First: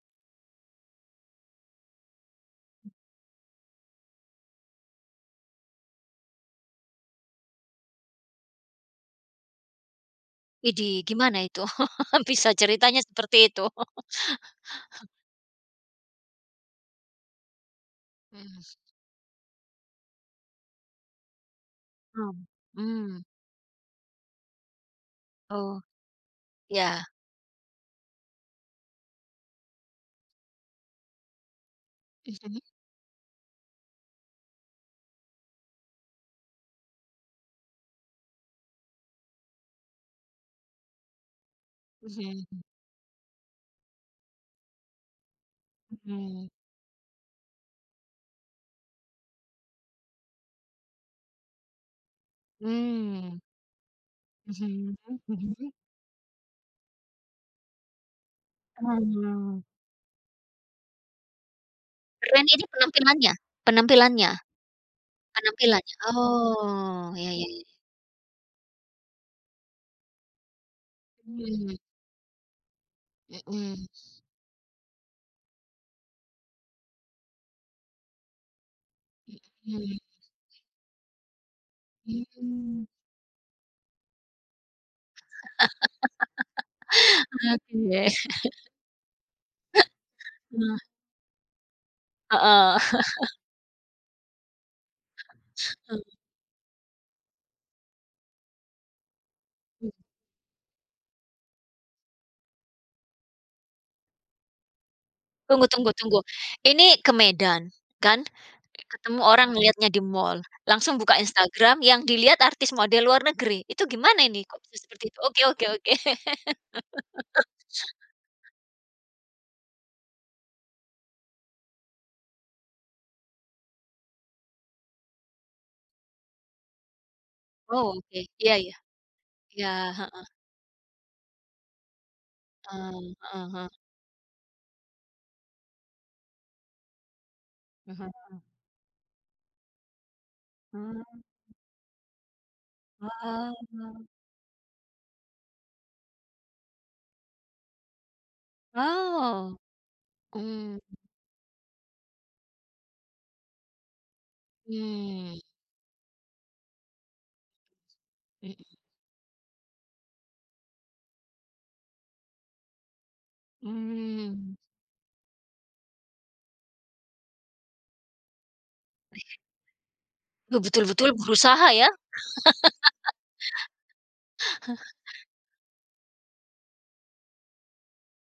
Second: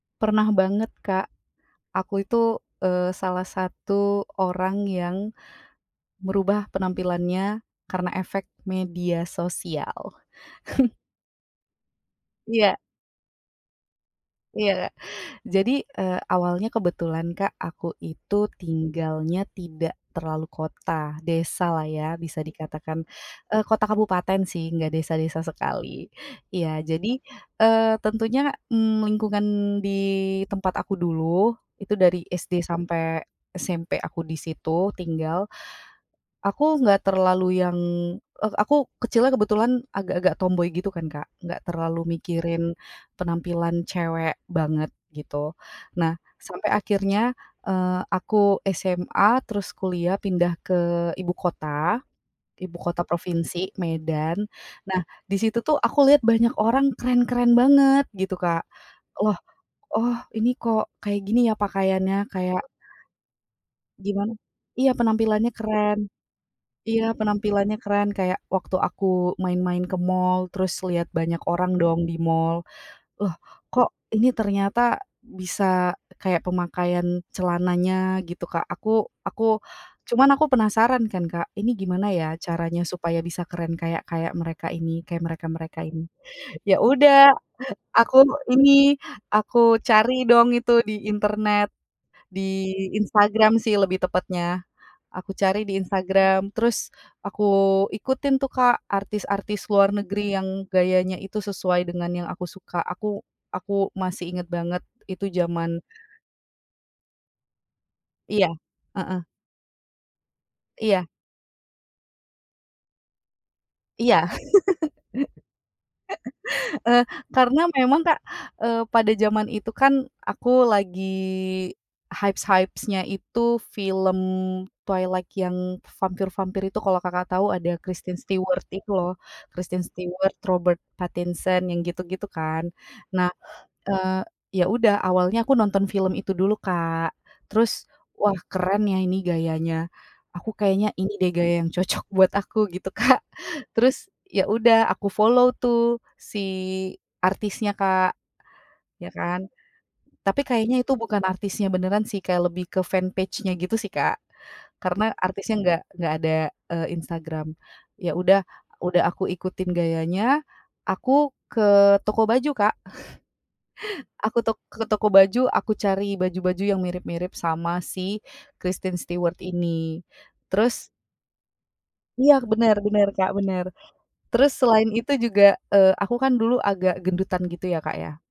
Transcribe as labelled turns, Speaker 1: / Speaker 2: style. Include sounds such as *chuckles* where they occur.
Speaker 1: Pernah banget, Kak. Aku itu, eee, salah satu orang yang merubah penampilannya karena efek media sosial. *chuckles*
Speaker 2: Widih, gimana itu *chuckles* bisa
Speaker 1: Iya.
Speaker 2: ceritanya seperti itu? *chuckles*
Speaker 1: Iya. Jadi, eee, awalnya kebetulan Kak, aku itu
Speaker 2: Mmm.
Speaker 1: tinggalnya tidak terlalu kota. Desalah ya,
Speaker 2: Hmm,
Speaker 1: bisa dikatakan.
Speaker 2: mmm.
Speaker 1: Eee, kota kabupaten sih, enggak desa-desa
Speaker 2: Oh,
Speaker 1: sekali. Iya,
Speaker 2: iya.
Speaker 1: jadi, eee, tentunya, mmm, lingkungan di tempat aku dulu, itu dari SD
Speaker 2: Mhm.
Speaker 1: sampai SMP aku di situ tinggal, aku enggak terlalu yang eee, aku kecilnya kebetulan agak-agak tomboi gitu kan Kak, enggak terlalu
Speaker 2: Mhm.
Speaker 1: mikirin penampilan cewek banget gitu. Nah,
Speaker 2: Mhm.
Speaker 1: sampai akhirnya, eee, aku SMA terus kuliah pindah ke ibu kota, ibu kota
Speaker 2: Mmm.
Speaker 1: provinsi, Medan,
Speaker 2: Mhm
Speaker 1: nah di situ
Speaker 2: mhm.
Speaker 1: tuh aku lihat banyak orang keren-keren banget gitu Kak. Loh.
Speaker 2: Hmm.
Speaker 1: Oh ini kok kayak gini ya pakaiannya,
Speaker 2: Keren
Speaker 1: kayak
Speaker 2: ini penampilannya? Penampilannya?
Speaker 1: Gimana? Iya, penampilannya
Speaker 2: Penampilan
Speaker 1: keren.
Speaker 2: oh,
Speaker 1: Iya,
Speaker 2: ya ya ya.
Speaker 1: penampilannya keren, kayak waktu aku main-main ke mall terus lihat banyak
Speaker 2: Hmm.
Speaker 1: orang dong di mall. Loh
Speaker 2: Mhm.
Speaker 1: kok ini ternyata bisa kayak pemakaian celananya gitu Kak, aku aku
Speaker 2: Mhm.
Speaker 1: cuman aku penasaran kan Kak, ini gimana ya caranya
Speaker 2: Mhm.
Speaker 1: supaya bisa keren kayak kayak mereka ini, kayak mereka-mereka ini. Ya udah,
Speaker 2: *chuckles* Oke.
Speaker 1: aku ini, aku cari
Speaker 2: *chuckles*
Speaker 1: dong itu
Speaker 2: Mhm.
Speaker 1: di internet, di
Speaker 2: Heeh. *chuckles*
Speaker 1: Instagram sih lebih tepatnya. Aku cari di
Speaker 2: Hmm.
Speaker 1: Instagram terus aku ikutin tuh Kak, artis-artis
Speaker 2: Hmm.
Speaker 1: luar negeri yang gayanya itu sesuai dengan yang aku suka, aku aku masih inget banget itu
Speaker 2: Tunggu
Speaker 1: zaman
Speaker 2: tunggu tunggu, ini ke Medan kan?
Speaker 1: Iya heeh.
Speaker 2: Ketemu orang ngeliatnya di mall, langsung
Speaker 1: Iya.
Speaker 2: buka Instagram yang dilihat artis model luar negeri, itu
Speaker 1: Iya.
Speaker 2: gimana ini, kok bisa seperti itu? Oke oke oke.
Speaker 1: *chuckles* Eee,
Speaker 2: *laughs*
Speaker 1: karena memang Kak, eee, pada zaman itu kan aku lagi hypes-hypes-nya itu film Twilight yang vampir-vampir itu kalau Kakak tahu ada
Speaker 2: Oh, oke.
Speaker 1: Kristen
Speaker 2: Iya
Speaker 1: Stewart
Speaker 2: iya.
Speaker 1: itu loh.
Speaker 2: Iya,
Speaker 1: Kristen
Speaker 2: heeh.
Speaker 1: Stewart, Robert Pattinson, yang gitu-gitu kan.
Speaker 2: Ah,
Speaker 1: Nah,
Speaker 2: heeh heeh.
Speaker 1: eee, ya udah awalnya aku nonton film itu dulu Kak, terus wah
Speaker 2: Mhm.
Speaker 1: keren ya ini gayanya, aku kayaknya
Speaker 2: Hmm.
Speaker 1: ini deh gaya yang cocok buat aku gitu Kak,
Speaker 2: Wah.
Speaker 1: terus ya udah aku follow tuh si artisnya Kak, ya kan.
Speaker 2: Oh.
Speaker 1: Tapi
Speaker 2: Mmm.
Speaker 1: kayaknya itu bukan artisnya beneran sih, kayak lebih ke fan page-nya gitu sih Kak, karena
Speaker 2: Hmm.
Speaker 1: artisnya enggak enggak ada, eee, Instagram. Ya udah
Speaker 2: Mhm.
Speaker 1: udah aku ikutin gayanya, aku ke toko baju Kak. *chuckles* Aku
Speaker 2: Hmm.
Speaker 1: tok ke toko baju, aku cari baju-baju yang mirip-mirip sama si Kristen Stewart ini,
Speaker 2: Oh,
Speaker 1: terus
Speaker 2: betul-betul berusaha, ya.
Speaker 1: Iya, bener bener Kak, bener. Terus selain
Speaker 2: *laughs*
Speaker 1: itu juga, eee, aku kan dulu agak gendutan gitu ya Kak ya.